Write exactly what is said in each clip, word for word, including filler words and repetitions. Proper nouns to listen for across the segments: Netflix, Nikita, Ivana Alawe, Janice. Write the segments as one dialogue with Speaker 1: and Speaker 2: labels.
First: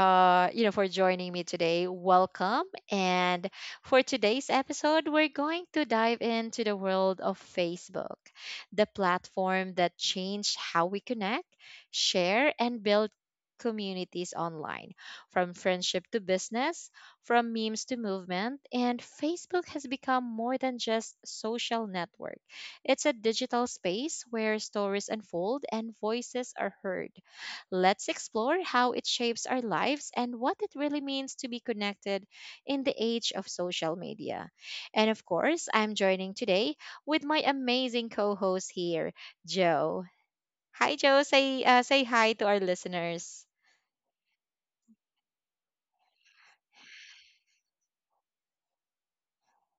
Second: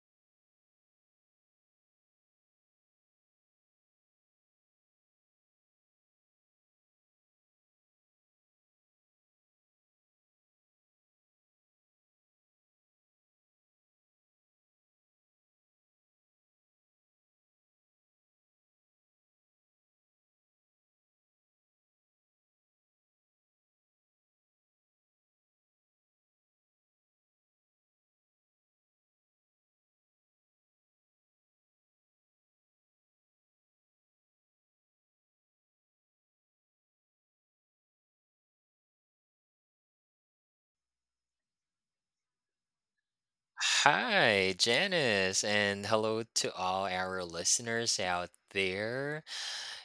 Speaker 1: uh, you know, for joining me today. Welcome. And for today's episode, we're going to dive into the world of Facebook, the platform that changed how we connect, share, and build communities online. From friendship to business, from memes to movement, and Facebook has become more than just social network. It's a digital space where stories unfold and voices are heard. Let's explore how it shapes our lives and what it really means to be connected in the age of social media. And of course, I'm joining today with my amazing co host here, Joe. Hi, Joe. Say, uh, say hi to our listeners.
Speaker 2: Hi, Janice, and hello to all our listeners out there.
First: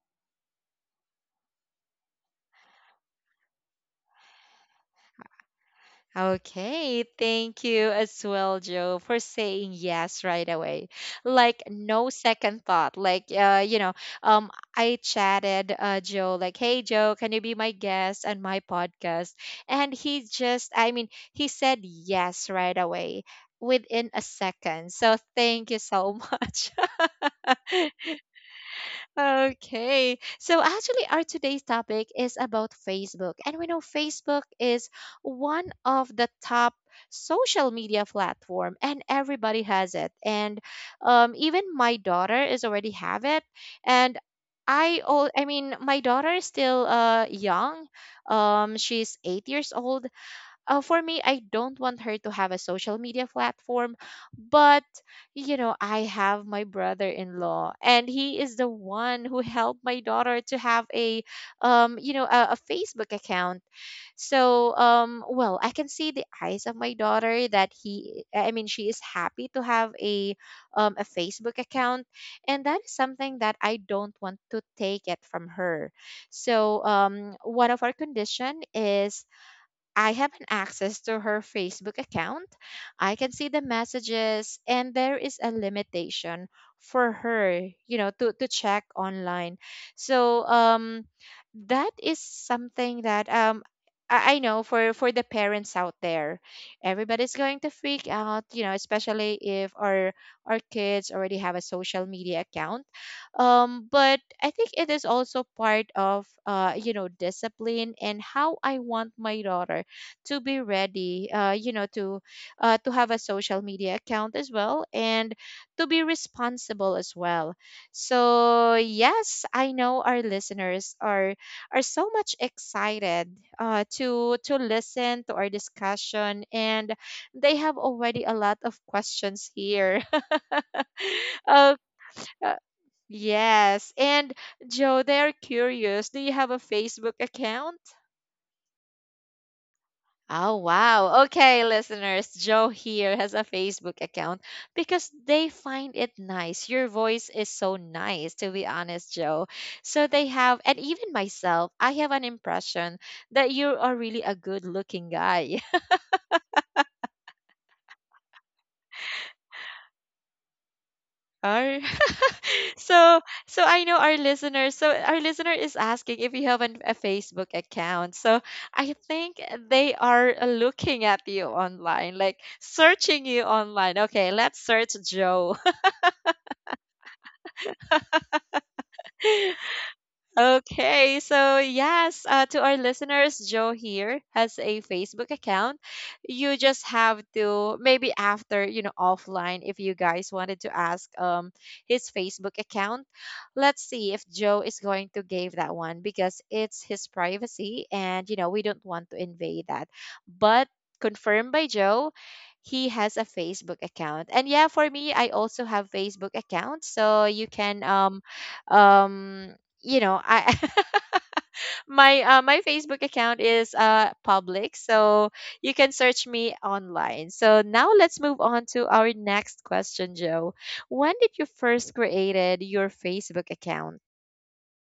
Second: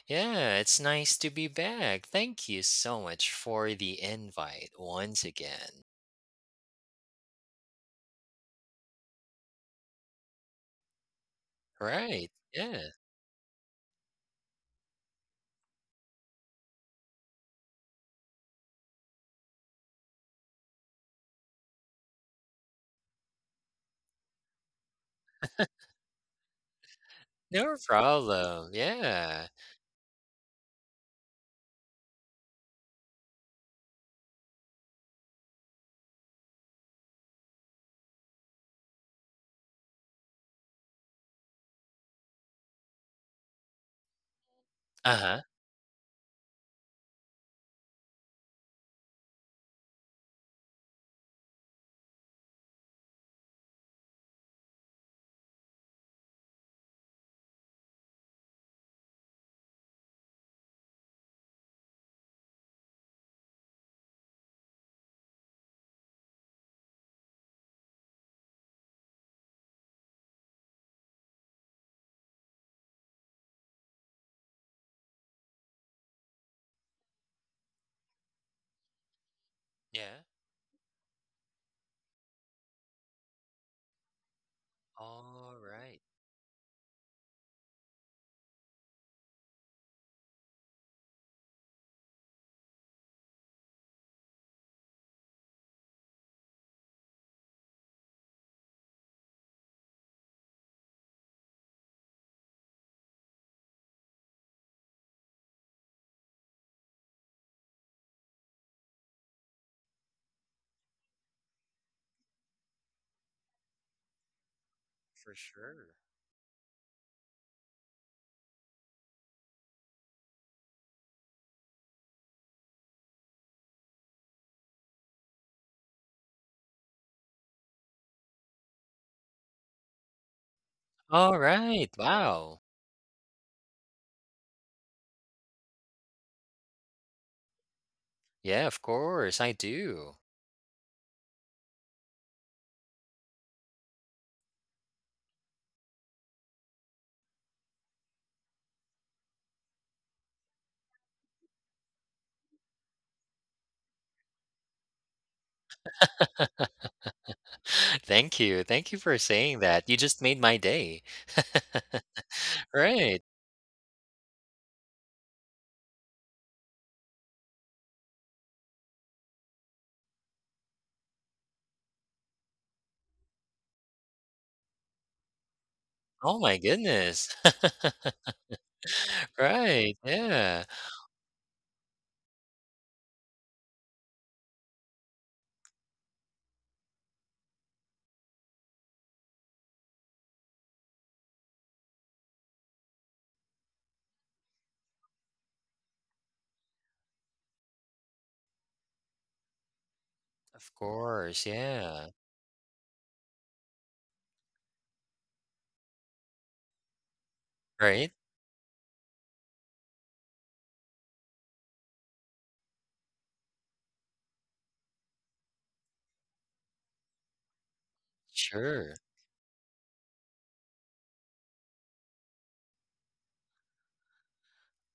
Speaker 2: Yeah, it's nice to be back. Thank you so much for the invite once again.
Speaker 1: Okay, thank you as well, Joe, for saying yes right away. Like no
Speaker 2: Right.
Speaker 1: second
Speaker 2: Yeah.
Speaker 1: thought. Like uh, you know, um, I chatted uh Joe like, "Hey Joe, can you be my guest on my podcast?" And he just, I mean, he said yes right away within a second. So thank you so much.
Speaker 2: No problem. Yeah.
Speaker 1: Okay. So actually, our today's topic is about Facebook. And we know Facebook is one of the top social media platform and everybody has it. And um, even my daughter is already have it. And I
Speaker 2: Uh
Speaker 1: all
Speaker 2: huh.
Speaker 1: I mean, my daughter is still uh young. Um, she's eight years old uh, for me, I don't want her to have a social media platform, but you know, I have my brother-in-law, and he is the one who helped my daughter to have a, um, you know, a, a Facebook account. So, um, well, I can see the eyes of my daughter that he, I mean, she is happy to have a, um, a Facebook account, and that is something that I don't want to take it from her. So, um, one of our condition is I
Speaker 2: Yeah.
Speaker 1: have an access to her Facebook account. I can see the messages and there is a
Speaker 2: All right.
Speaker 1: limitation for her, you know, to, to check online. So um that is something that um I I know for for the parents out there, everybody's going to freak out, you know, especially if our our kids already have a social media account. Um, but I think it is also part of uh, you know discipline and how I want my daughter to be ready uh, you know to uh, to have a social media account as well
Speaker 2: For
Speaker 1: and to
Speaker 2: sure.
Speaker 1: be responsible as well. So yes, I know our listeners are are so much excited uh, to to listen to our discussion and they have already a lot of questions here.
Speaker 2: All
Speaker 1: Okay.
Speaker 2: right. Wow.
Speaker 1: Yes. And Joe, they're curious. Do you have a Facebook account?
Speaker 2: Yeah, of course, I do.
Speaker 1: Oh, wow. Okay, listeners, Joe here has a Facebook account because they find it nice. Your voice is so nice, to be honest, Joe. So they have, and even myself, I have an impression that you are really a good looking guy.
Speaker 2: Thank you. Thank you for saying that. You just made my day.
Speaker 1: Ar-
Speaker 2: right.
Speaker 1: so, so I know our listeners. So our listener is asking if you have an, a Facebook account. So I think they are looking at you online, like searching you online. Okay, let's search Joe.
Speaker 2: Oh my goodness. Right, yeah.
Speaker 1: Okay, so yes, uh, to our listeners, Joe here has a Facebook account. You just have to maybe after you know offline, if you guys wanted to ask um his Facebook account, let's see if Joe is going to give that one because it's his privacy, and you know we don't want to invade that. But
Speaker 2: Of course,
Speaker 1: confirmed by
Speaker 2: yeah.
Speaker 1: Joe, he has a Facebook account, and yeah, for me, I also have Facebook account, so you can
Speaker 2: Right?
Speaker 1: um um you know I my uh, my Facebook account is uh public, so you can search me online. So now let's move on to
Speaker 2: Sure.
Speaker 1: our next question, Joe. When did you first created your Facebook account?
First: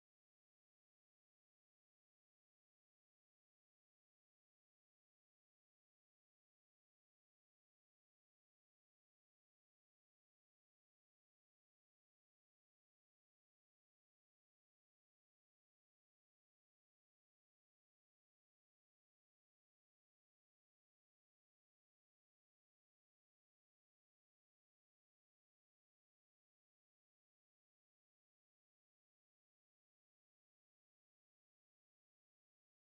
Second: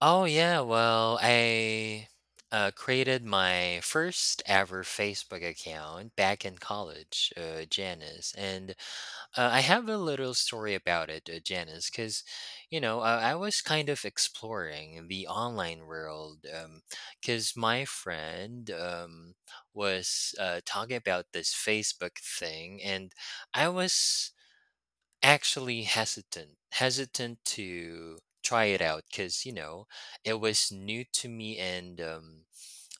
Speaker 2: Oh, yeah, well, I uh, created my first ever Facebook account back in college, uh, Janice. And uh, I have a little story about it, uh, Janice, because, you know, uh, I was kind of exploring the online world because my friend um, was uh, talking about this Facebook thing, and I was actually hesitant hesitant to try it out because you know it was new to me and um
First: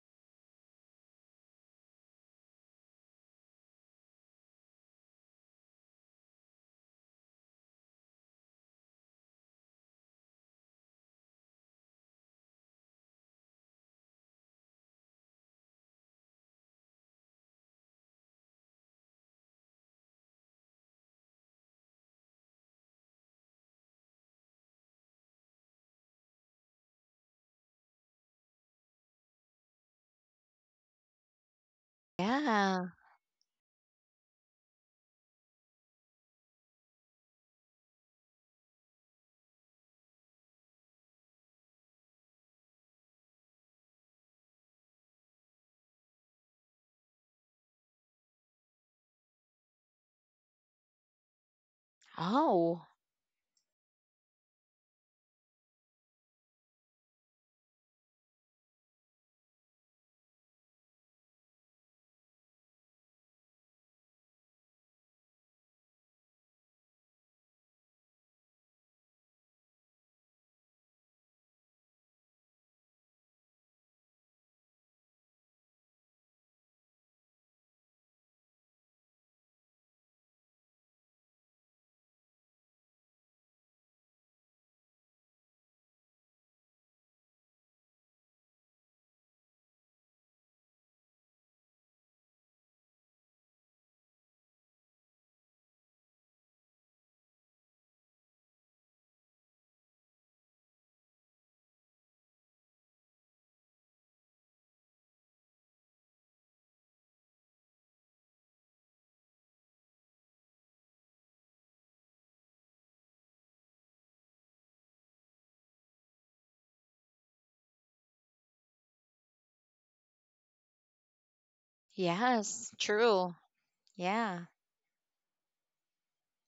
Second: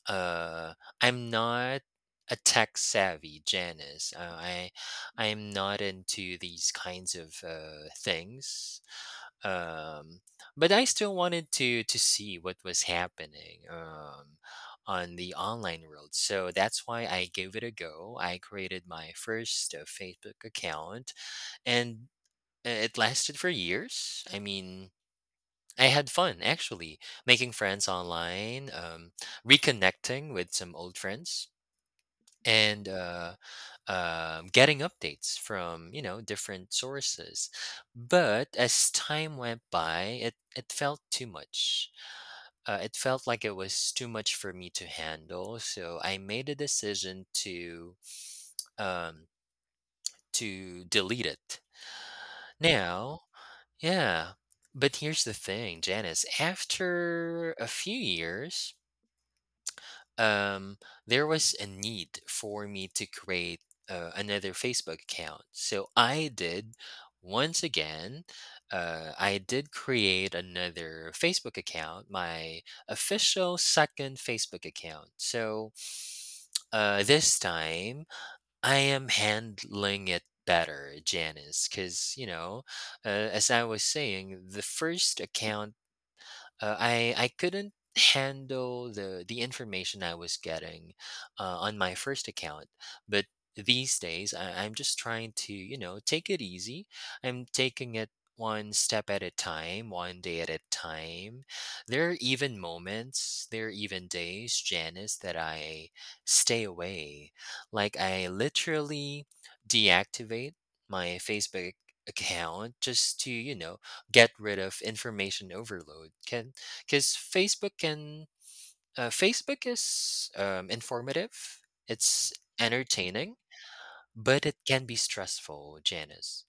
Speaker 2: uh I'm not a tech savvy, Janice. Uh, I I'm not into these kinds of uh, things. Um, but I still wanted to to see what was happening, um, on the online world. So that's why I gave it a go. I created my first uh, Facebook account and uh, it lasted for years. I mean, I had fun actually making friends online, um, reconnecting with some old friends,
Speaker 1: Yeah.
Speaker 2: and uh, um, getting updates from you know different sources. But as time went by, it it felt too much. Uh, it felt like it was too much for me to handle. So I made a decision to um, to delete it.
Speaker 1: Oh,
Speaker 2: Now Yeah. But here's the thing, Janice. After a few years, um, there was a need for me to create uh, another Facebook account. So I did once again. Uh, I did create another Facebook account, my official second Facebook account. So uh, this time, I am handling it better, Janice, because, you know, uh, as I was saying, the first account uh, I I couldn't handle the the information I was getting uh, on my first account, but these days I, I'm just trying to you know take it easy. I'm taking it one step at a time, one day at a time. There are even moments, there are even days, Janice, that I stay away. Like I literally deactivate my Facebook account just to you know get rid of information overload. Can because Facebook can uh, Facebook is um, informative, it's
Speaker 1: yes, true.
Speaker 2: entertaining, but
Speaker 1: Yeah.
Speaker 2: it can be stressful, Janice.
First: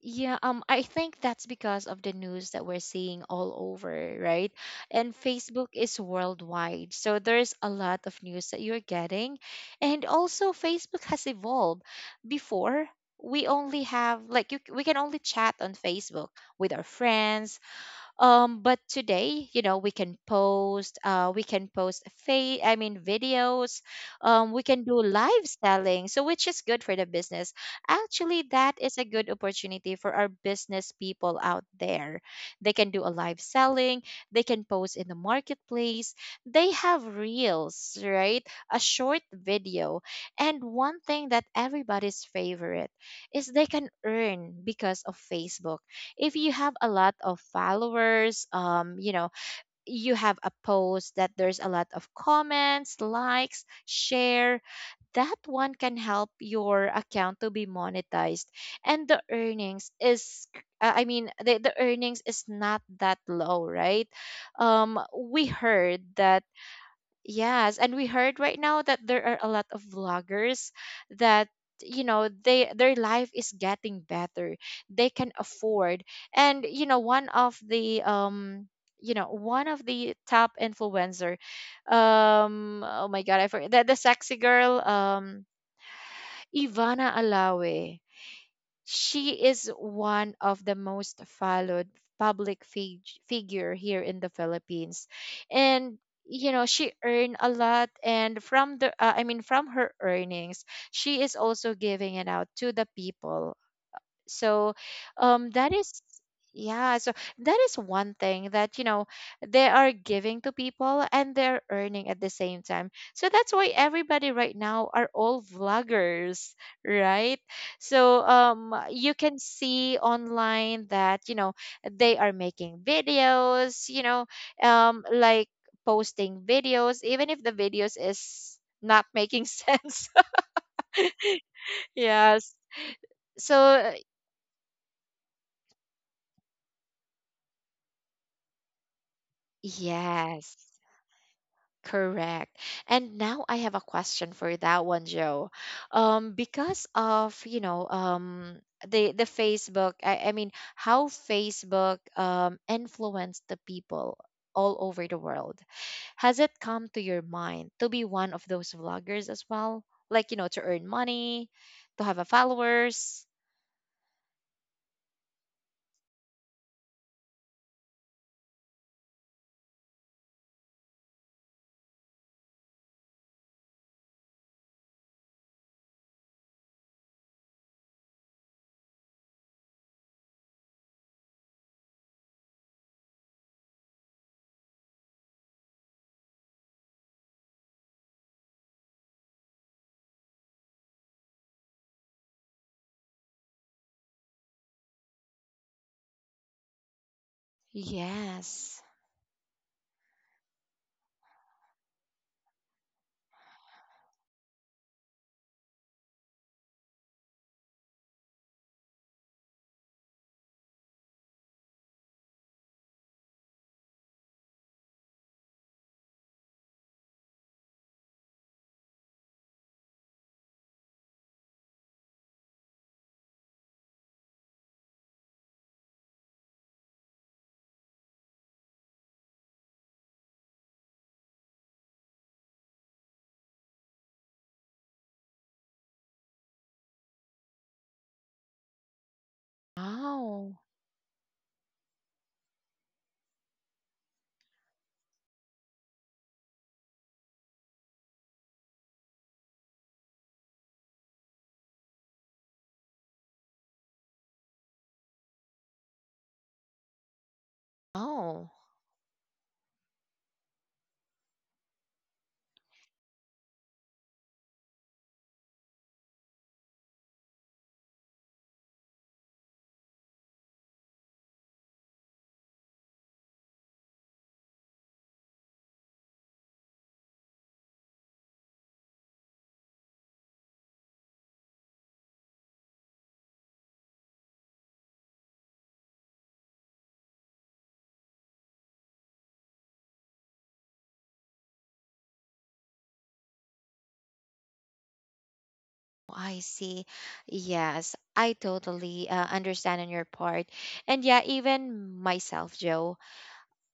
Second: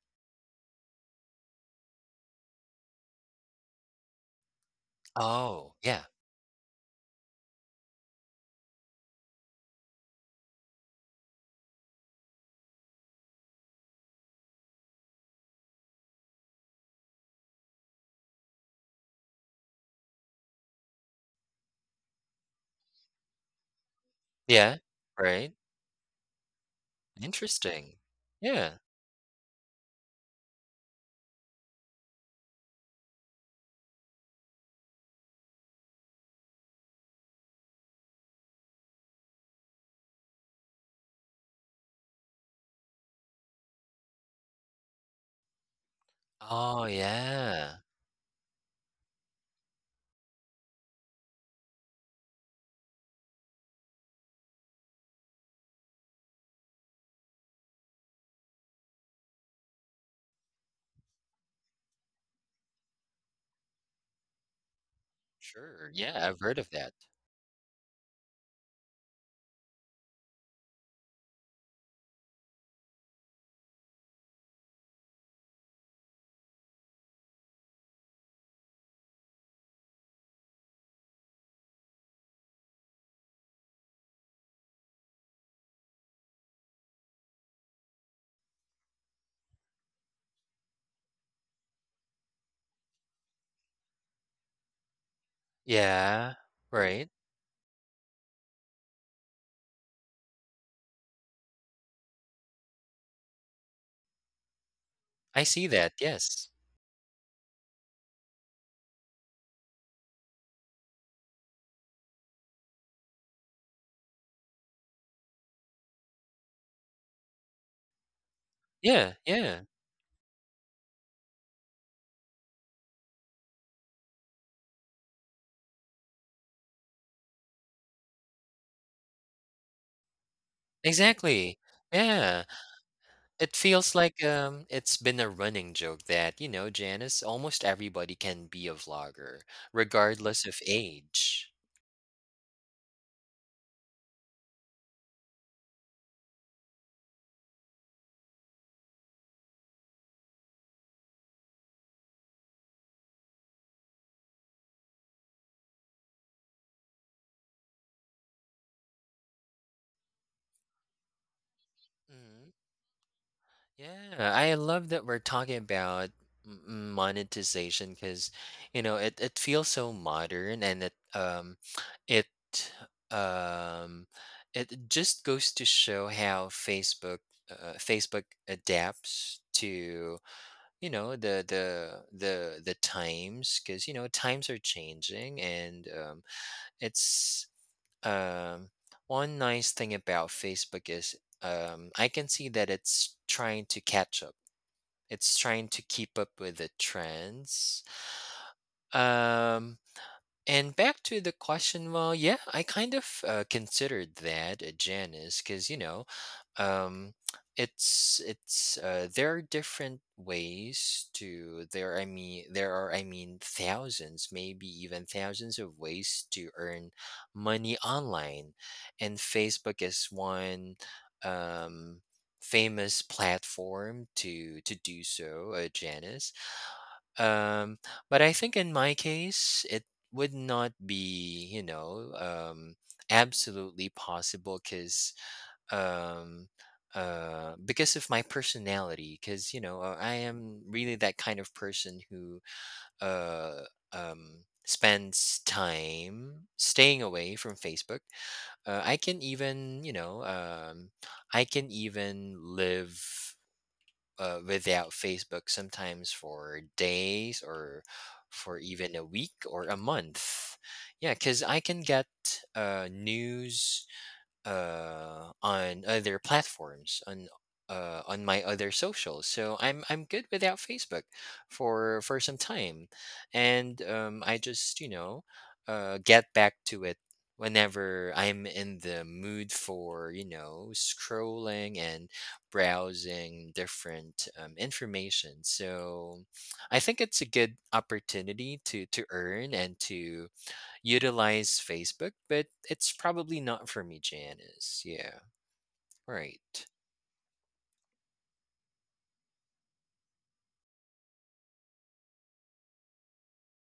Speaker 1: Yeah, um, I think that's because of the news that we're seeing all over, right? And Facebook
Speaker 2: Oh
Speaker 1: is
Speaker 2: yeah,
Speaker 1: worldwide, so there's a lot of news that you're getting. And also, Facebook has evolved. Before, we only have like you, we can only chat on Facebook with our friends, um but today you know we can post uh we can post fa- I mean videos. Um we
Speaker 2: yeah,
Speaker 1: can do live
Speaker 2: right.
Speaker 1: selling, so which is good for the business.
Speaker 2: Interesting.
Speaker 1: Actually that
Speaker 2: Yeah.
Speaker 1: is a good opportunity for our business people out there. They can do a live selling, they can post in the marketplace, they have reels, right, a short video. And one thing that everybody's favorite is they can earn because of Facebook. If you have
Speaker 2: Oh
Speaker 1: a lot of
Speaker 2: yeah.
Speaker 1: followers, um you know you have a post that there's a lot of comments, likes, share, that one can help your account to be monetized. And the earnings is uh, I mean the, the earnings is not that low, right? Um we
Speaker 2: Sure.
Speaker 1: heard
Speaker 2: Yeah, I've
Speaker 1: that.
Speaker 2: heard of that.
Speaker 1: Yes, and we heard right now that there are a lot of vloggers that you know they their life is getting better. They can afford. And you know one of the um You know one of the top influencer, um oh my god, I forget the, the sexy girl, um Ivana Alawe, she is one of the most followed public fig- figure here in the Philippines. And
Speaker 2: Yeah.
Speaker 1: you know, she
Speaker 2: Right.
Speaker 1: earned a lot, and from the uh, I mean from her earnings, she is also giving it out to the people. so
Speaker 2: I
Speaker 1: um
Speaker 2: see
Speaker 1: that
Speaker 2: that.
Speaker 1: is
Speaker 2: Yes.
Speaker 1: yeah so that is one thing that you know they are giving to people and they're earning at the same time, so that's why everybody right now are all vloggers right. So um
Speaker 2: Yeah.
Speaker 1: you can
Speaker 2: Yeah.
Speaker 1: see online that you know they are making videos, you know, um like posting videos even if the videos is not making sense.
Speaker 2: Exactly. Yeah.
Speaker 1: Yes.
Speaker 2: It
Speaker 1: So
Speaker 2: feels like um, it's been a running joke that, you know, Janice, almost everybody can be a vlogger, regardless
Speaker 1: yes.
Speaker 2: of age.
Speaker 1: Correct. And now I have a question for that one, Joe. Um, because of, you know, um, the the Facebook, I, I mean, how Facebook um influenced the people all over the world. Has it come to your mind to be one of those vloggers as well? Like, you know, to earn money, to have a
Speaker 2: Mhm.
Speaker 1: followers?
Speaker 2: Yeah, I love that we're talking about m- m- monetization because, you know, it, it feels so modern and it um it um it just goes to show how Facebook uh, Facebook adapts to you know the the the the times because you know times are changing and, um, it's um, one nice thing about Facebook is, um, I can see that it's trying to catch up, it's trying to keep up with the trends,
Speaker 1: Yes.
Speaker 2: um, and back to the question, well, yeah, I kind of uh, considered that, uh, Janice, because you know, um, it's it's uh, there are different ways to there. I mean, there are I mean thousands, maybe even thousands of ways to earn money online, and Facebook is one um, famous platform to to do so, uh, Janice. Um, but I think in my case, it would not be, you know, um, absolutely possible because um, uh, because of my personality. Because you know, uh, I
Speaker 1: Wow.
Speaker 2: am really that kind of person who uh, um, spends time staying away from Facebook. Uh, I can even, you know, um, I can even live uh, without Facebook sometimes for days or
Speaker 1: Oh.
Speaker 2: for even a week or a month. Yeah, because I can get uh, news uh on other platforms on uh on my other socials so i'm i'm good without Facebook for for some time and um I just you know uh get back to it whenever I'm in the mood for you know scrolling and browsing different, um, information. So I think it's a good opportunity to to earn and to utilize Facebook, but it's probably not for me, Janice. Yeah.
Speaker 1: Oh, I
Speaker 2: Right.
Speaker 1: see. Yes, I totally uh, understand on your part. And yeah, even myself, Joe.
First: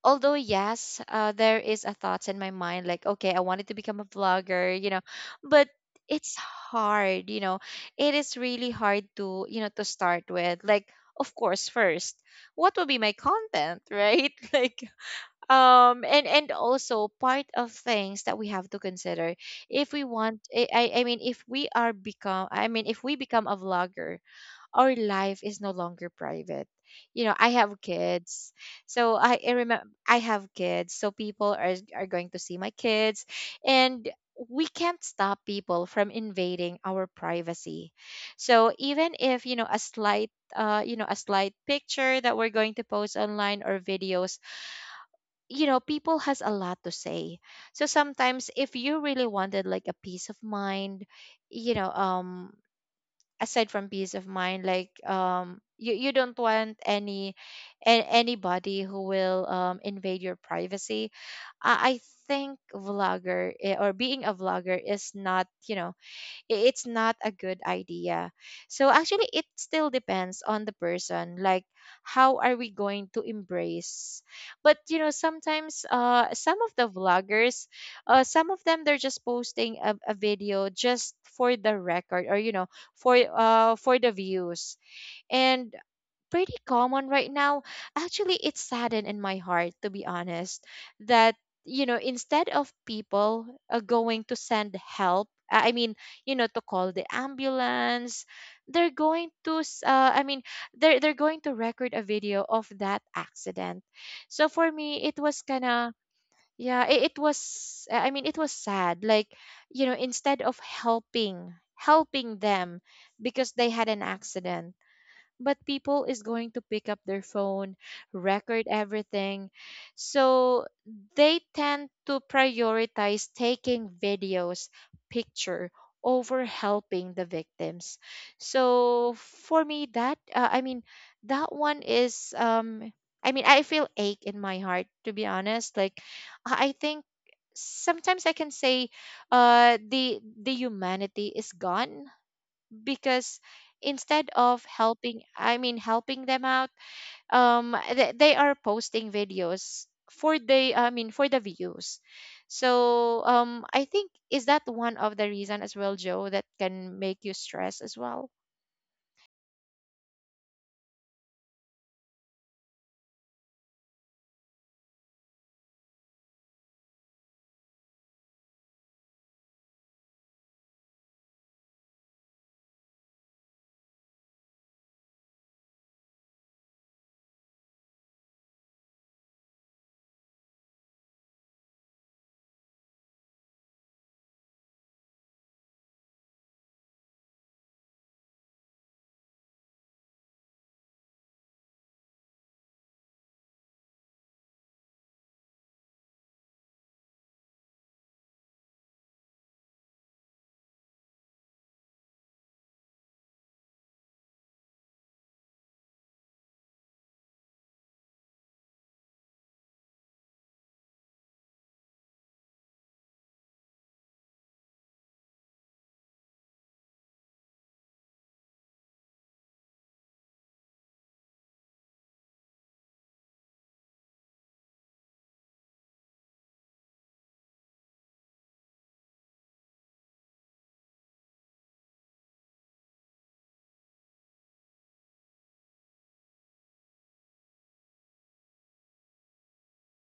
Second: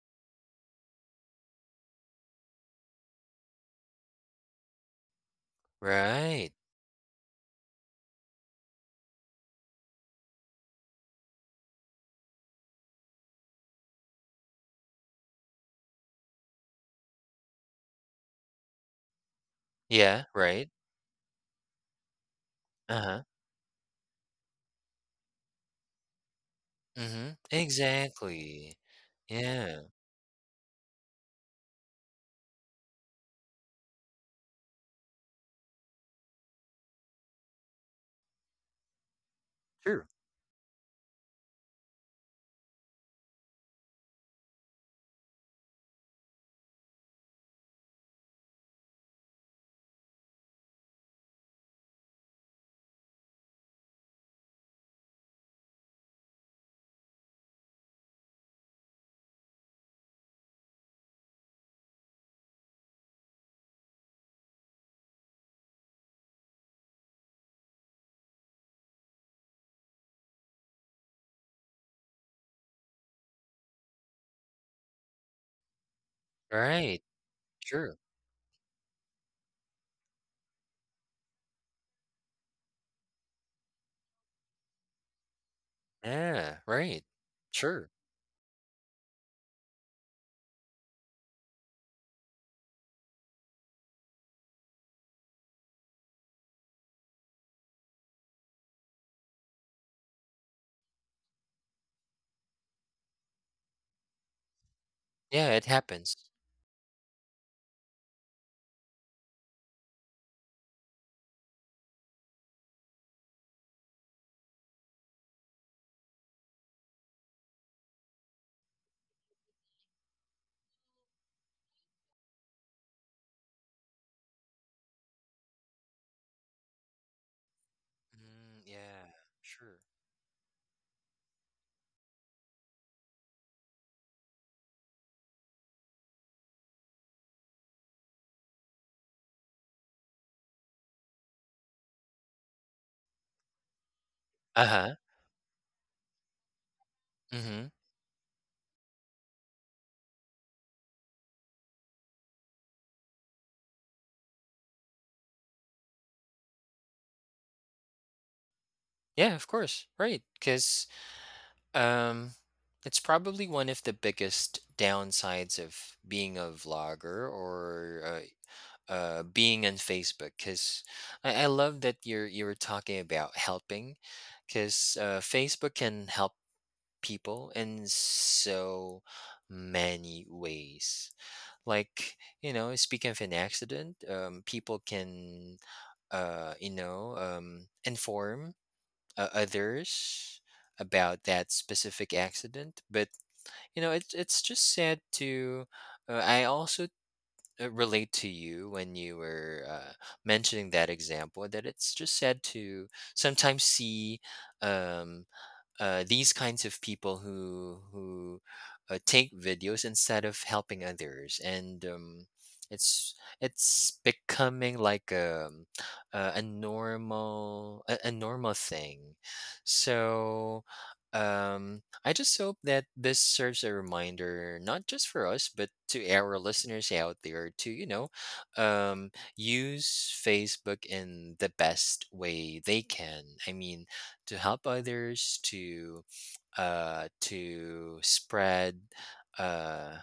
Speaker 1: Although, yes, uh, there is a thoughts in my mind like, okay, I wanted to become a vlogger, you know, but it's
Speaker 2: Right.
Speaker 1: hard, you know. It is really hard to, you know, to start with. Like, of course, first, what will be my content, right? Like, um and and also part of things that we have to consider if we
Speaker 2: Yeah.
Speaker 1: want i
Speaker 2: Right.
Speaker 1: i I mean if we are become, I mean
Speaker 2: Uh
Speaker 1: if we
Speaker 2: huh.
Speaker 1: become a vlogger, our life is no longer private. You
Speaker 2: Mm-hmm.
Speaker 1: know I have kids,
Speaker 2: Exactly.
Speaker 1: so i, I
Speaker 2: Yeah.
Speaker 1: remember I have kids, so people are are going to see my kids. And we can't stop people from invading our privacy. So even if you know a slight uh you know a slight picture that we're going to post online or videos, you know people has a lot to say. So sometimes if you really wanted like a peace of mind, you know um aside from peace of mind, like um you, you don't want any a- anybody who will um, invade your privacy. I, I think vlogger eh, or being a vlogger is not you know i- it's not a good idea. So actually it still depends on the person, like how are we going to embrace. But you know sometimes uh some of the
Speaker 2: Right.
Speaker 1: vloggers,
Speaker 2: Sure.
Speaker 1: uh some of them they're just posting a, a video just for the record or you know for uh for the views. And pretty
Speaker 2: Yeah.
Speaker 1: common
Speaker 2: Right.
Speaker 1: right now.
Speaker 2: Sure.
Speaker 1: Actually, it saddened in my heart, to be honest, that, you know, instead of people uh, going to send help, uh, I mean, you know, to call the ambulance, they're going to, s- uh, I mean, they're, they're going to record a video of that accident. So for me, it was
Speaker 2: Yeah.
Speaker 1: kind
Speaker 2: It
Speaker 1: of,
Speaker 2: happens.
Speaker 1: yeah, it, it was, I mean, it was sad. Like, you know, instead of helping, helping them because they had an accident, but people is going to pick up their phone, record everything. So they tend to prioritize taking videos, picture over helping the victims.
Speaker 2: Mm,
Speaker 1: So
Speaker 2: yeah.
Speaker 1: for
Speaker 2: Sure.
Speaker 1: me that uh, I mean that one is um I mean I feel ache in my heart, to be honest. Like I I think sometimes I can say uh the the humanity is gone, because instead of
Speaker 2: Uh huh.
Speaker 1: helping, I mean helping them out,
Speaker 2: Mm-hmm.
Speaker 1: um they, they are posting videos for the, I mean for the views. So um I think is that one of the reason as well, Joe, that can make you stress as well.
Speaker 2: Yeah. Of course. Right. Because, um, it's probably one of the biggest downsides of being a vlogger or uh, uh being on Facebook, because I, I love that you're you're talking about helping because uh, Facebook can help people in so many ways. Like you know, speaking of an accident, um, people can uh you know um inform uh, others about that specific accident, but you know it's it's just sad to uh, I also uh, relate to you when you were uh, mentioning that example, that it's just sad to sometimes see, um, uh, these kinds of people who who uh, take videos instead of helping others and, um, it's it's becoming like a, a, a normal a, a normal thing. So um, I just hope that this serves a reminder, not just for us, but to our listeners out there, to you know, um, use Facebook in the best way they can. I mean, to help others, to uh, to spread uh,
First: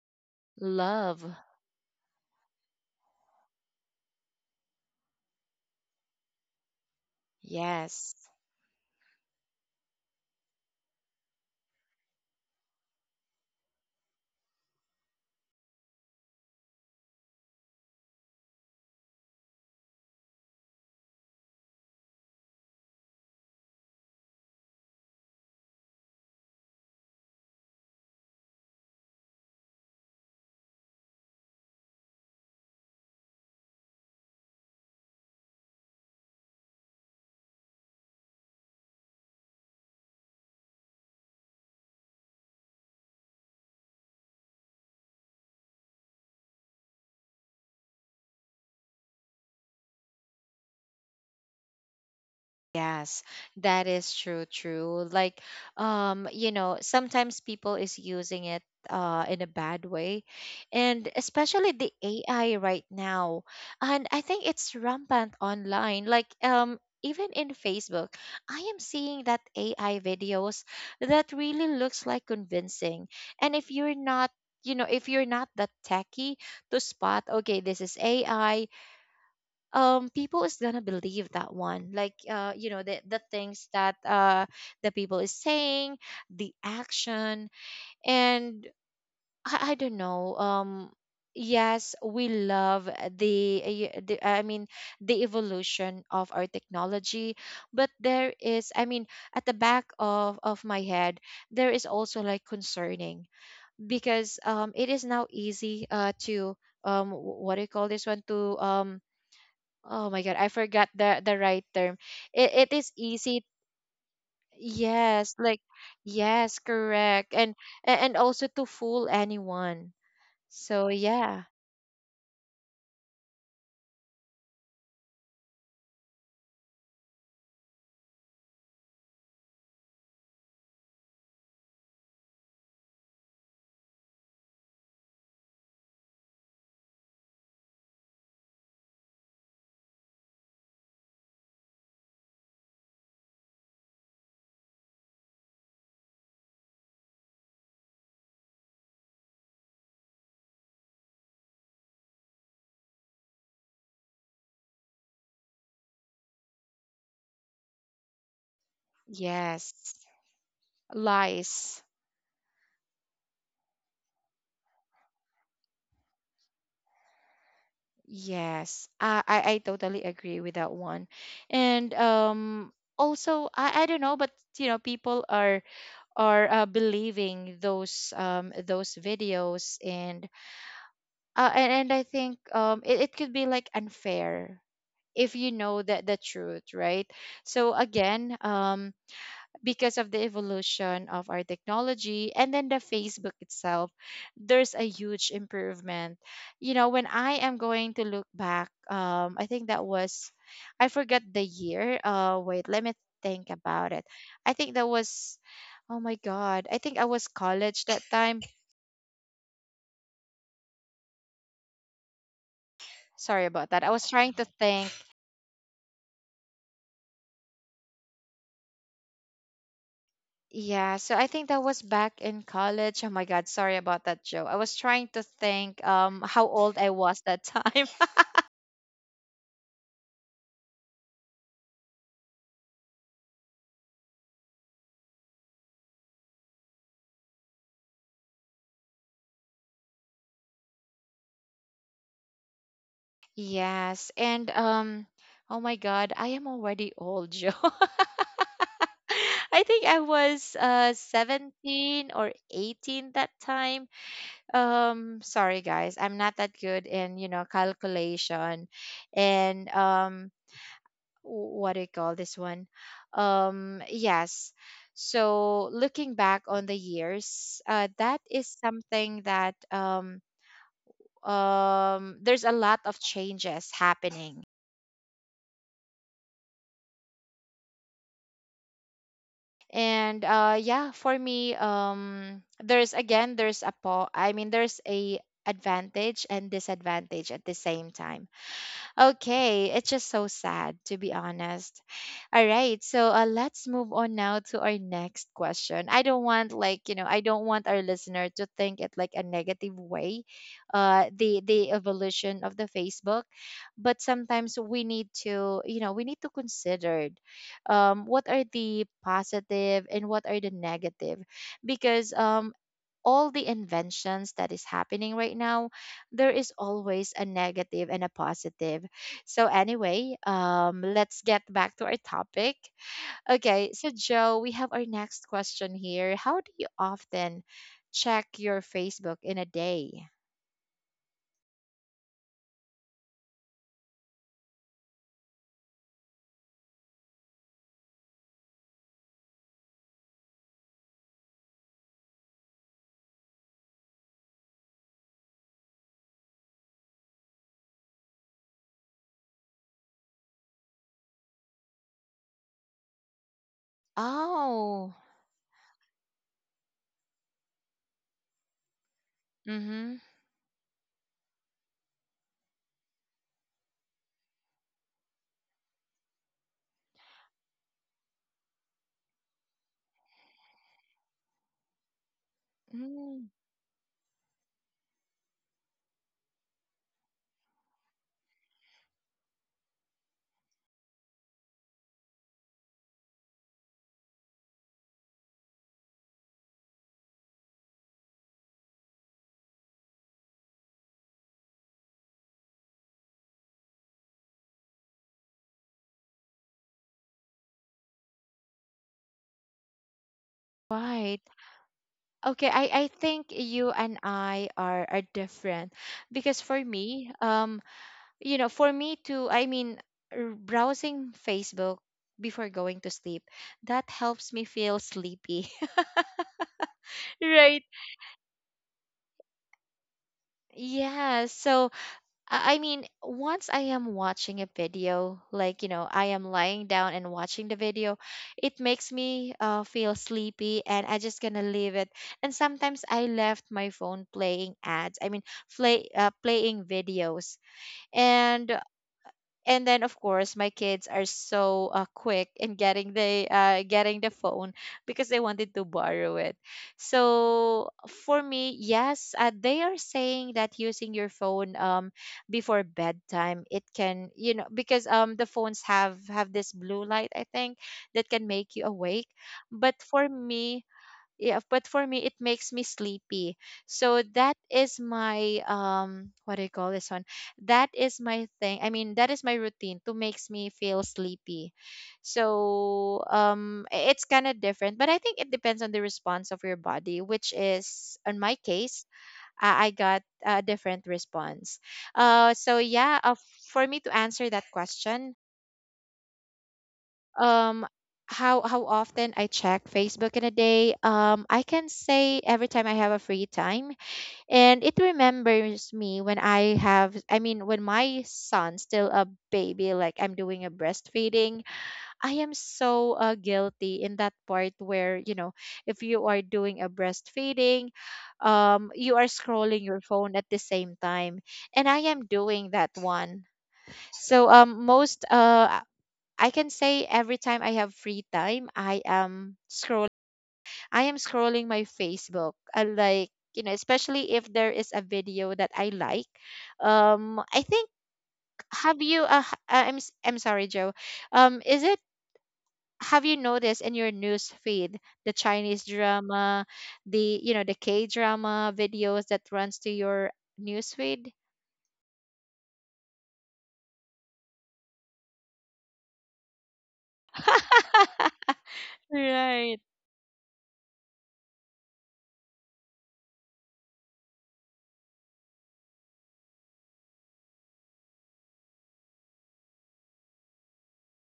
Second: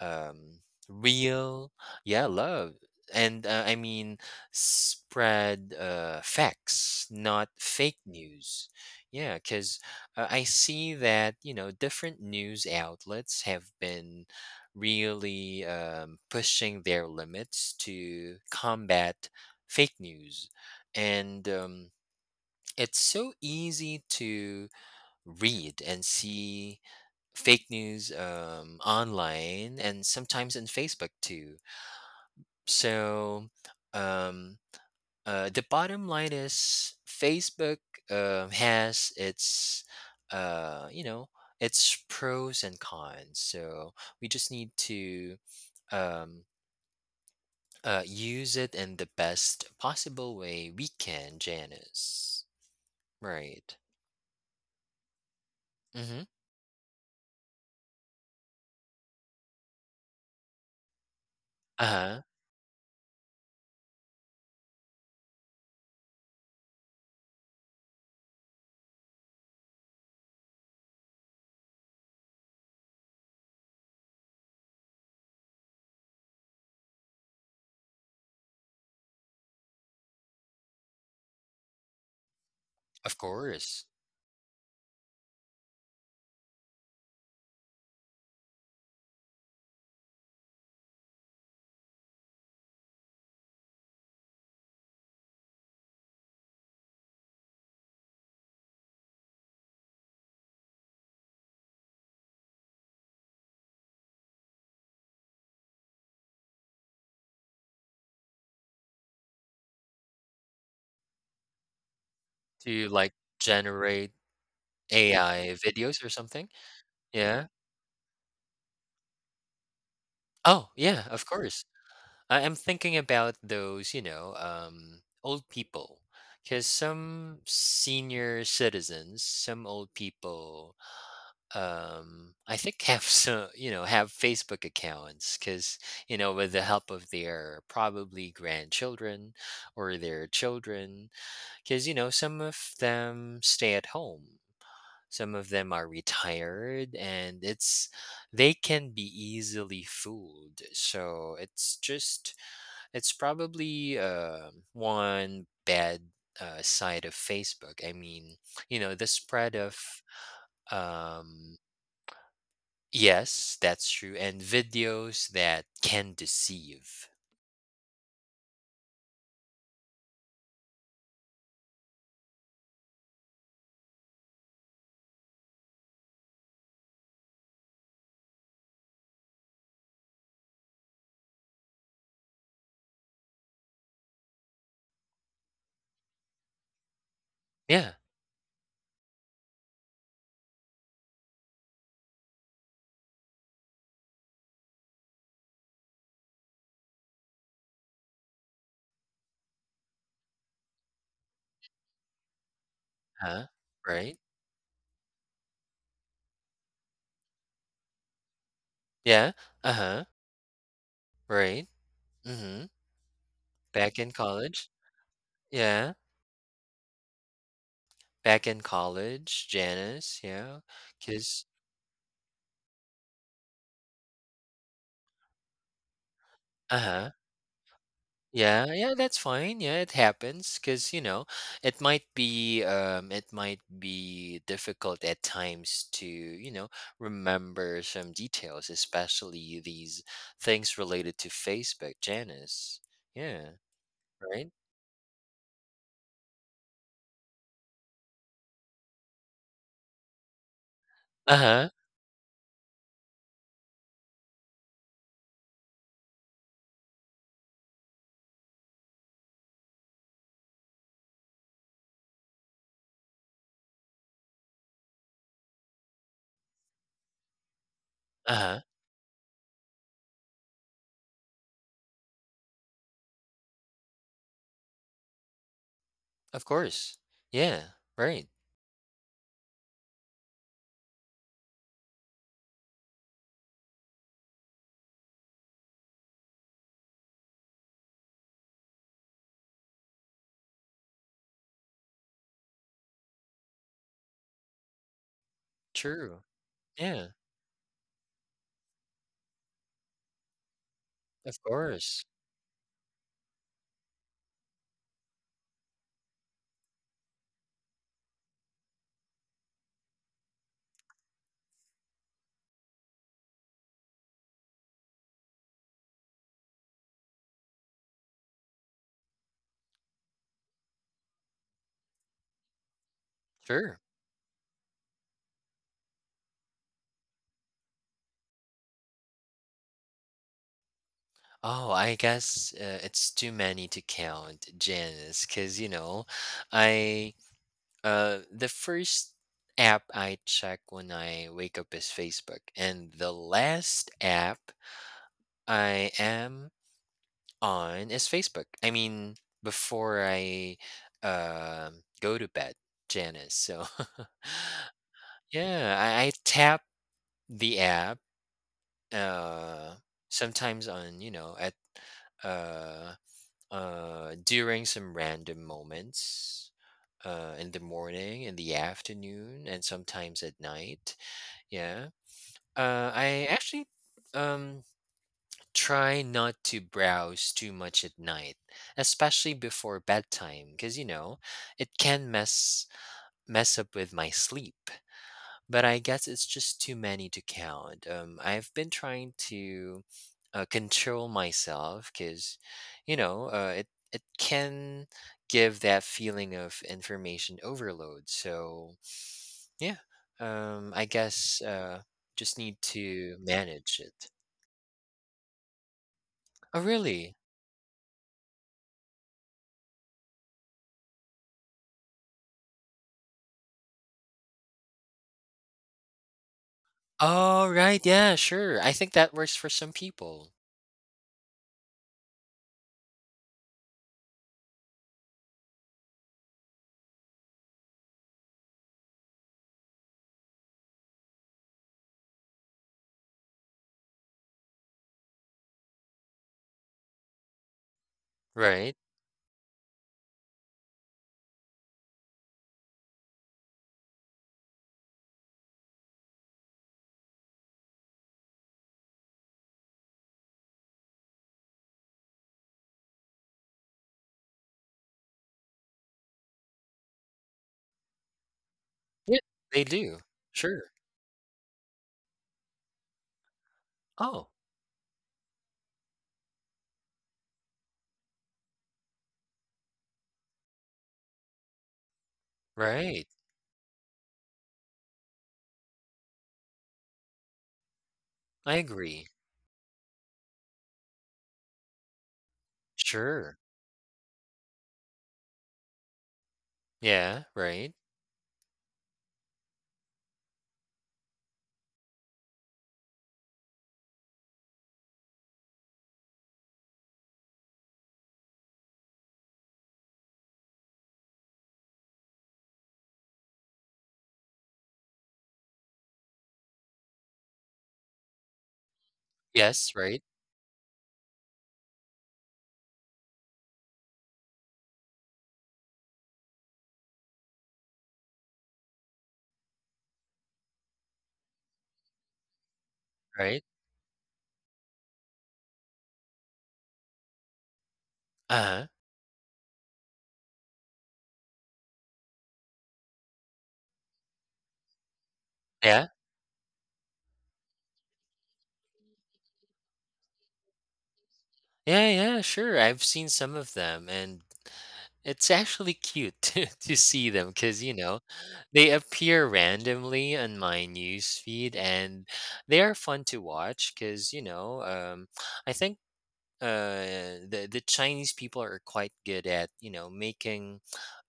Speaker 2: um,
Speaker 1: Love.
Speaker 2: real, yeah, love. And uh, I mean, spread uh, facts, not fake
Speaker 1: Yes.
Speaker 2: news. Yeah, because uh, I see that, you know, different news outlets have been really, um, pushing their limits to combat fake news. And, um, it's so easy to read and see fake news, um, online and sometimes in Facebook too. So, um, uh, the bottom line is Facebook um has its, uh, you know, its pros and cons. So we just need to, um, uh, use it in the best possible way we can, Janice.
Speaker 1: Yes,
Speaker 2: Right.
Speaker 1: that is true, true. Like,
Speaker 2: Mm-hmm.
Speaker 1: um, you know, sometimes people is using it uh in a bad way. And especially
Speaker 2: Uh
Speaker 1: the
Speaker 2: huh.
Speaker 1: A I right now. And I think it's rampant online. Like, um, even in Facebook, I am seeing that A I videos that really looks like convincing. And if you're not you know if you're not that techie to spot okay this is ai, um people is gonna believe that one like uh you know the
Speaker 2: Of
Speaker 1: the things
Speaker 2: course.
Speaker 1: that uh the people is saying, the action. And i, I don't know. Um yes, we love the, uh, y- the I mean the evolution of our technology, but there is, i mean at the back of of my head there is also like concerning, because um it is now easy uh to um wh- what do you call this one, to um. Oh my God, I forgot the the right term. It it
Speaker 2: To,
Speaker 1: is
Speaker 2: like,
Speaker 1: easy.
Speaker 2: generate
Speaker 1: Yes,
Speaker 2: A I
Speaker 1: like
Speaker 2: videos or something?
Speaker 1: yes, correct.
Speaker 2: Yeah.
Speaker 1: And a- and also to fool anyone.
Speaker 2: Oh,
Speaker 1: So
Speaker 2: yeah, of
Speaker 1: yeah.
Speaker 2: course. I am thinking about those, you know, um, old people, because some senior citizens, some old people, um, I think have some, you know, have Facebook accounts, because you know, with the help of their probably grandchildren or their children, because you know, some of them stay at home. Some of them are retired and it's they can be easily fooled. So it's just it's probably uh, one bad uh, side of Facebook. I mean, you know, the spread of
Speaker 1: Yes.
Speaker 2: um
Speaker 1: Lies.
Speaker 2: yes, that's true, and videos that can deceive.
Speaker 1: Yes. I I, I totally agree with that one. And um, also I, I don't know, but you know, people are are uh, believing those um those videos. And Uh, and, and I think um, it, it could be like unfair if you know that the truth, right? So
Speaker 2: Yeah.
Speaker 1: again, um, because of the evolution of our technology, and then the Facebook itself, there's a huge improvement. You know, when I am going to look back, um, I think that was, I forgot the year. Uh, wait, let me
Speaker 2: Huh?
Speaker 1: think about it.
Speaker 2: Right?
Speaker 1: I think that was, oh my god, I think I was college that time.
Speaker 2: Yeah. Uh-huh. Right. Mhm.
Speaker 1: Sorry about that, I
Speaker 2: Back
Speaker 1: was
Speaker 2: in
Speaker 1: trying to
Speaker 2: college.
Speaker 1: think.
Speaker 2: Yeah. Back in college, Janice, yeah,
Speaker 1: Yeah, so
Speaker 2: because
Speaker 1: I
Speaker 2: 'cause
Speaker 1: think that was back in college. Oh my God, sorry about that, Joe. I was trying to think um how old I
Speaker 2: uh-huh.
Speaker 1: was that time.
Speaker 2: Yeah, yeah, that's fine. Yeah, it happens, cause you know, it might be um it might be difficult at times to, you know, remember some details, especially these things related to Facebook, Janice. Yeah,
Speaker 1: Yes, and
Speaker 2: right?
Speaker 1: um oh my God, I am already old, Joe. I think I was uh
Speaker 2: Uh-huh.
Speaker 1: seventeen or eighteen that time. Um, sorry guys, I'm not that good in, you know, calculation. And um, what do you call this one? Um, yes. So looking back on the years, uh, that is
Speaker 2: Uh-huh.
Speaker 1: something that um, um, there's a lot of changes happening.
Speaker 2: Of course. Yeah, right.
Speaker 1: And uh, yeah, for me, um, there's again, there's a po- I mean, there's a advantage and disadvantage at the same time. Okay, it's just so sad to be honest. All right, so uh, let's move on now to our next question. I
Speaker 2: True.
Speaker 1: don't want, like, you
Speaker 2: Yeah,
Speaker 1: know, I don't want our listener to think it like a negative way, uh,
Speaker 2: of
Speaker 1: the the
Speaker 2: course.
Speaker 1: evolution of the Facebook, but sometimes we need to, you know, we need to consider um what are the positive and what are the negative, because um all the inventions that is happening right now, there is always a negative and a positive. So, anyway, um, let's get back to our topic. Okay,
Speaker 2: Sure.
Speaker 1: so Joe, we have our next question here. How do you often check your Facebook in a day?
Speaker 2: Oh, I guess uh, it's too many to count, Janice, because you know, I uh the first app I check when I wake up is Facebook, and the last app I am on is Facebook. I mean, before I um go to bed, Janice. So
Speaker 1: Oh,
Speaker 2: yeah, I, I tap the app uh
Speaker 1: mm-hmm.
Speaker 2: sometimes on, you know, at uh uh, during some random moments uh, in the morning, in the afternoon, and sometimes at night. Yeah. Uh, I
Speaker 1: Mm,
Speaker 2: actually, um, try not to browse too much at night, especially before bedtime, because, you know, it can mess mess up with my sleep. But I guess it's just too many to count. Um, I've been trying to uh, control myself because, you know, uh, it it can give that feeling of information overload. So yeah, um, I
Speaker 1: right.
Speaker 2: guess uh, just
Speaker 1: Okay,
Speaker 2: need
Speaker 1: I, I
Speaker 2: to
Speaker 1: think you
Speaker 2: manage
Speaker 1: and
Speaker 2: it.
Speaker 1: I are are different because for
Speaker 2: Oh
Speaker 1: me,
Speaker 2: really?
Speaker 1: um, you know, for me to, I mean, r- browsing Facebook before going to sleep, that helps me feel sleepy.
Speaker 2: Oh
Speaker 1: Right.
Speaker 2: right, yeah, sure. I think that works for some people,
Speaker 1: Yeah. So, I I mean, once I am watching a video, like, you know, I am lying down and watching the video, it makes me uh, feel sleepy and I just gonna leave it. And sometimes I left my phone playing ads, I mean, play, uh, playing videos. And
Speaker 2: right?
Speaker 1: and then of course my kids are so uh, quick in getting the uh, getting the phone, because they wanted to borrow it. So for me, yes, uh, they are saying that using your phone um before bedtime, it can, you know, because um the phones have have this blue light, I think, that can make you awake.
Speaker 2: Yeah, they
Speaker 1: But
Speaker 2: do.
Speaker 1: for
Speaker 2: Sure.
Speaker 1: me, yeah, but for me it makes me sleepy. So
Speaker 2: Oh,
Speaker 1: that is my um, what do you call this one, that is my thing, I mean, that is my routine to makes me feel sleepy.
Speaker 2: right.
Speaker 1: So um, i- it's kind of different, but I think it depends on the response of your body, which is in my
Speaker 2: I
Speaker 1: case,
Speaker 2: agree.
Speaker 1: i, I got a different response. Uh, so yeah, uh,
Speaker 2: Sure.
Speaker 1: for me to answer that question
Speaker 2: Yeah,
Speaker 1: um
Speaker 2: right.
Speaker 1: how how often I check Facebook in a day. Um, I can say every time I have a free time. And it remembers me when I have, I mean, when my son's still a baby, like I'm doing a breastfeeding. I am so uh, guilty in that part where, you know, if you are doing a breastfeeding um you are scrolling
Speaker 2: Yes,
Speaker 1: your
Speaker 2: right,
Speaker 1: phone at the same time, and I am doing that one. So um, most uh, I can say every time I have free time, I am scroll I am scrolling my Facebook. I like, you
Speaker 2: right.
Speaker 1: know, especially if there is a video that I like. Um, I think
Speaker 2: Uh-huh.
Speaker 1: have you uh, h- uh, I'm s- I'm sorry, Joe. Um, is it have you noticed in your news feed the Chinese
Speaker 2: Yeah.
Speaker 1: drama, the, you know, the K drama videos that runs to your news feed?
Speaker 2: Yeah, yeah, sure. I've seen some of them and it's actually cute to to see them because you know, they appear
Speaker 1: Right.
Speaker 2: randomly on my news feed and they are fun to watch because you know, um, I think uh the the Chinese people are quite good at you know making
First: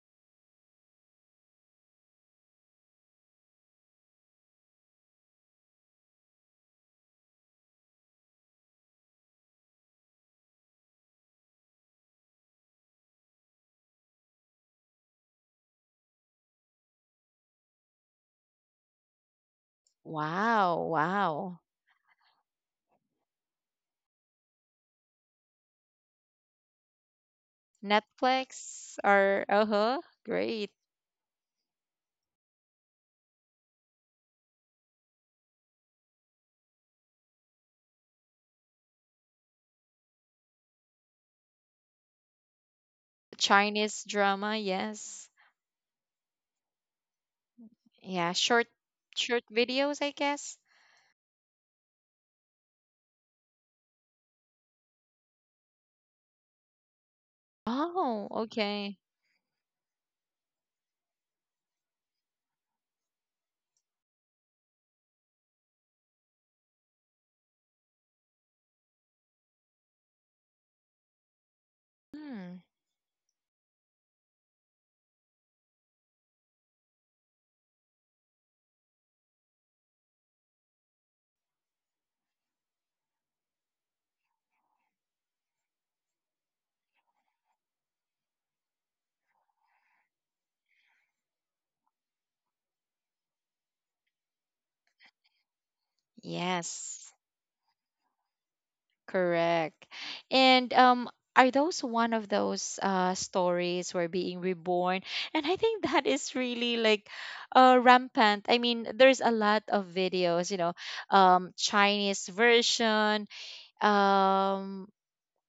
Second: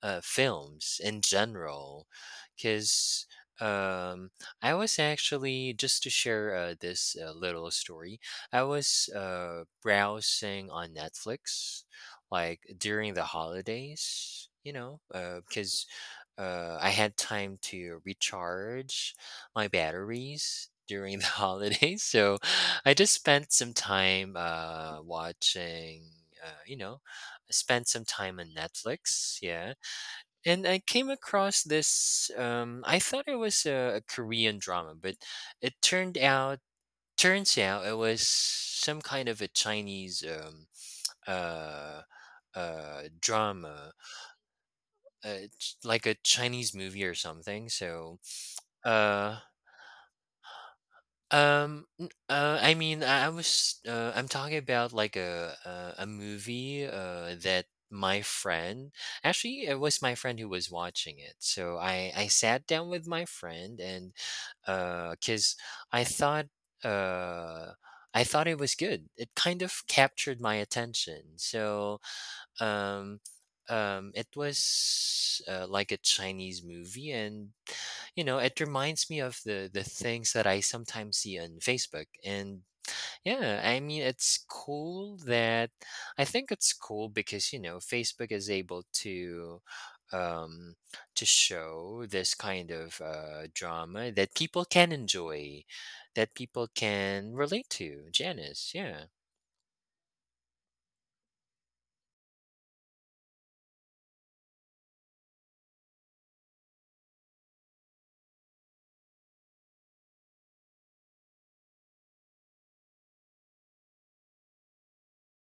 Speaker 2: uh films in general because um I was actually just to share, uh, this uh, little story. I was uh browsing on Netflix like during the holidays you know uh because uh I had time to recharge my batteries
Speaker 1: Wow,
Speaker 2: during the
Speaker 1: wow.
Speaker 2: holidays. So I just spent some time uh, watching, uh, you know, I spent some time on
Speaker 1: Netflix
Speaker 2: Netflix.
Speaker 1: or
Speaker 2: Yeah.
Speaker 1: uh-huh,
Speaker 2: And I
Speaker 1: great.
Speaker 2: came across this, um, I thought it was a, a Korean drama, but it turned out, turns out it was some kind of a Chinese, um, uh, uh, drama,
Speaker 1: Chinese drama, yes.
Speaker 2: uh, ch- like a Chinese movie or something. So,
Speaker 1: Yeah, short
Speaker 2: uh
Speaker 1: short videos, I guess.
Speaker 2: Um, n- uh, I mean, I, I was, uh, I'm talking about like a a, a movie uh, that my
Speaker 1: Oh,
Speaker 2: friend
Speaker 1: okay.
Speaker 2: actually it was my friend who was watching it. So I I sat down with my friend and uh, cause I thought uh. I thought it was good. It kind of captured my attention. So,
Speaker 1: Hmm.
Speaker 2: um, um, it was uh, like a Chinese movie, and you know it reminds me of the the things that I sometimes see on Facebook, and yeah I mean it's cool that I think it's cool because you know Facebook is able to um to show this kind of uh drama that people can enjoy, that people
Speaker 1: Yes,
Speaker 2: can relate to, Janice. Yeah.
Speaker 1: correct. And um, are those one of those uh stories where being reborn? And I think that is really like uh rampant. I mean, there's a lot of videos, you know, um Chinese version, um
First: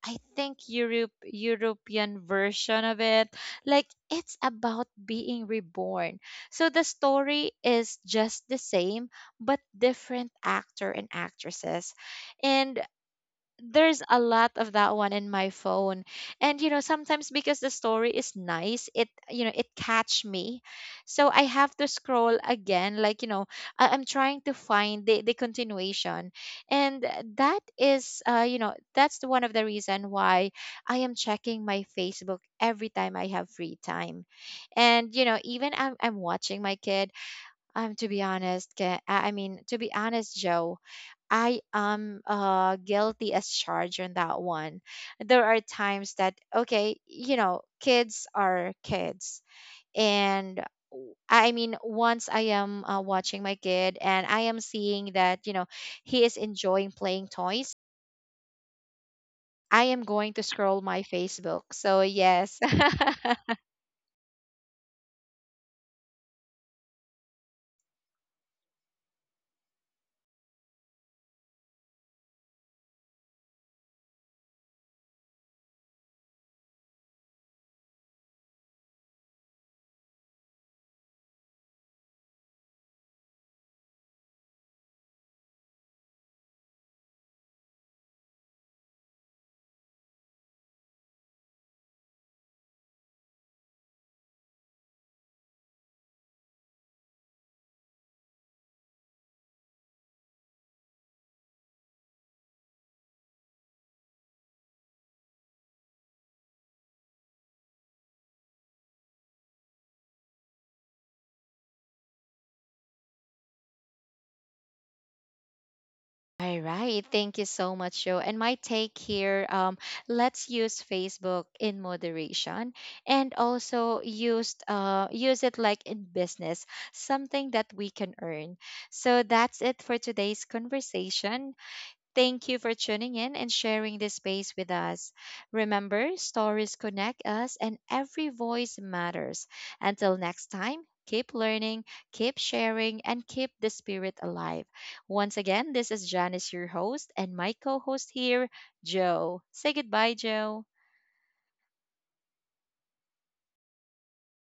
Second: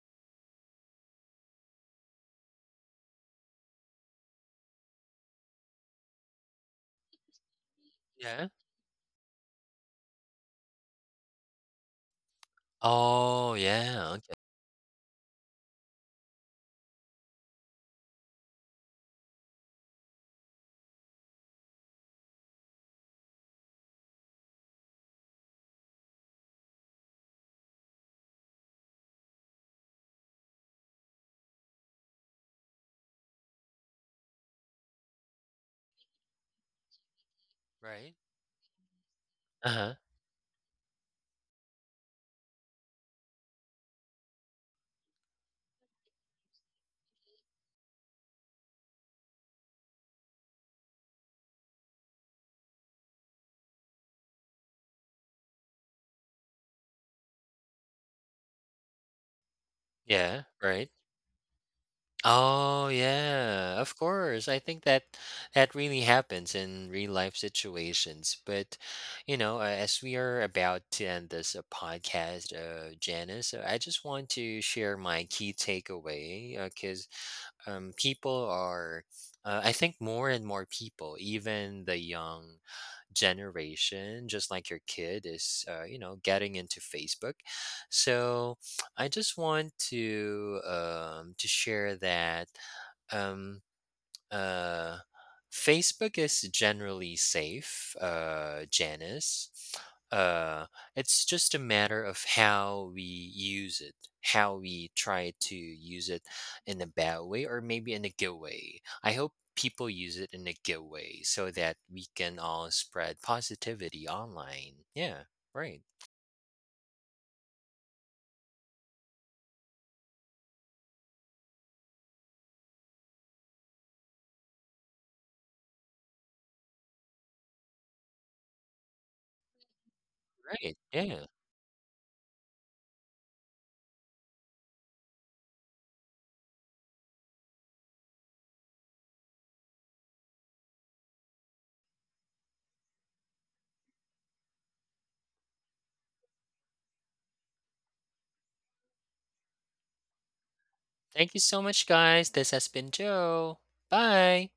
Speaker 1: I think Europe European version of it. Like it's about being reborn. So the story is just
Speaker 2: Yeah.
Speaker 1: the same, but different actor and actresses. And
Speaker 2: Oh
Speaker 1: there's
Speaker 2: yeah,
Speaker 1: a
Speaker 2: okay.
Speaker 1: lot of that one in my phone. And you know sometimes because the story is nice, it, you know, it catch me, so I have to scroll again, like, you know, I- I'm trying to find the, the continuation. And that is uh, you know, that's the one of the reason why I am checking my Facebook every time I have free time. And you know even i'm, I'm watching my kid, um, to
Speaker 2: Right.
Speaker 1: be honest, Ke- i I mean to be
Speaker 2: Uh-huh.
Speaker 1: honest, Joe, I am uh, guilty as charged on that one. There are times that, okay, you know, kids are kids. And I mean, once I am uh, watching my kid and I am seeing that, you know, he is enjoying playing toys, I am going to
Speaker 2: Yeah.
Speaker 1: scroll
Speaker 2: Right.
Speaker 1: my Facebook. So, yes.
Speaker 2: Oh yeah, of course. I think that that really happens in real life situations. But you know, uh, as we are about to end this uh, podcast, uh, Janice, uh, I just want to share my key takeaway, because um, people are, uh, I think, more and more people, even the young generation, just like your kid, is uh, you know getting into Facebook. So I just want to, um, to share that um uh Facebook is generally safe, uh Janice. uh it's just a matter of how we use it, how we try to use it, in a bad way or maybe in a good way. I hope people use it in a good way so that we can all spread positivity online. Yeah, right,
Speaker 1: All right. Thank you so much, Joe. And my take here um, let's use Facebook in moderation, and also use, uh, use it like in business, something that we can earn. So that's it for today's
Speaker 2: right, yeah.
Speaker 1: conversation. Thank you for tuning in and sharing this space with us. Remember, stories connect us, and every voice matters. Until next time, keep learning, keep sharing, and keep the spirit alive. Once again, this is Janice, your host, and my co host here, Joe. Say goodbye, Joe.
Speaker 2: Thank you so much guys. This has been Joe. Bye.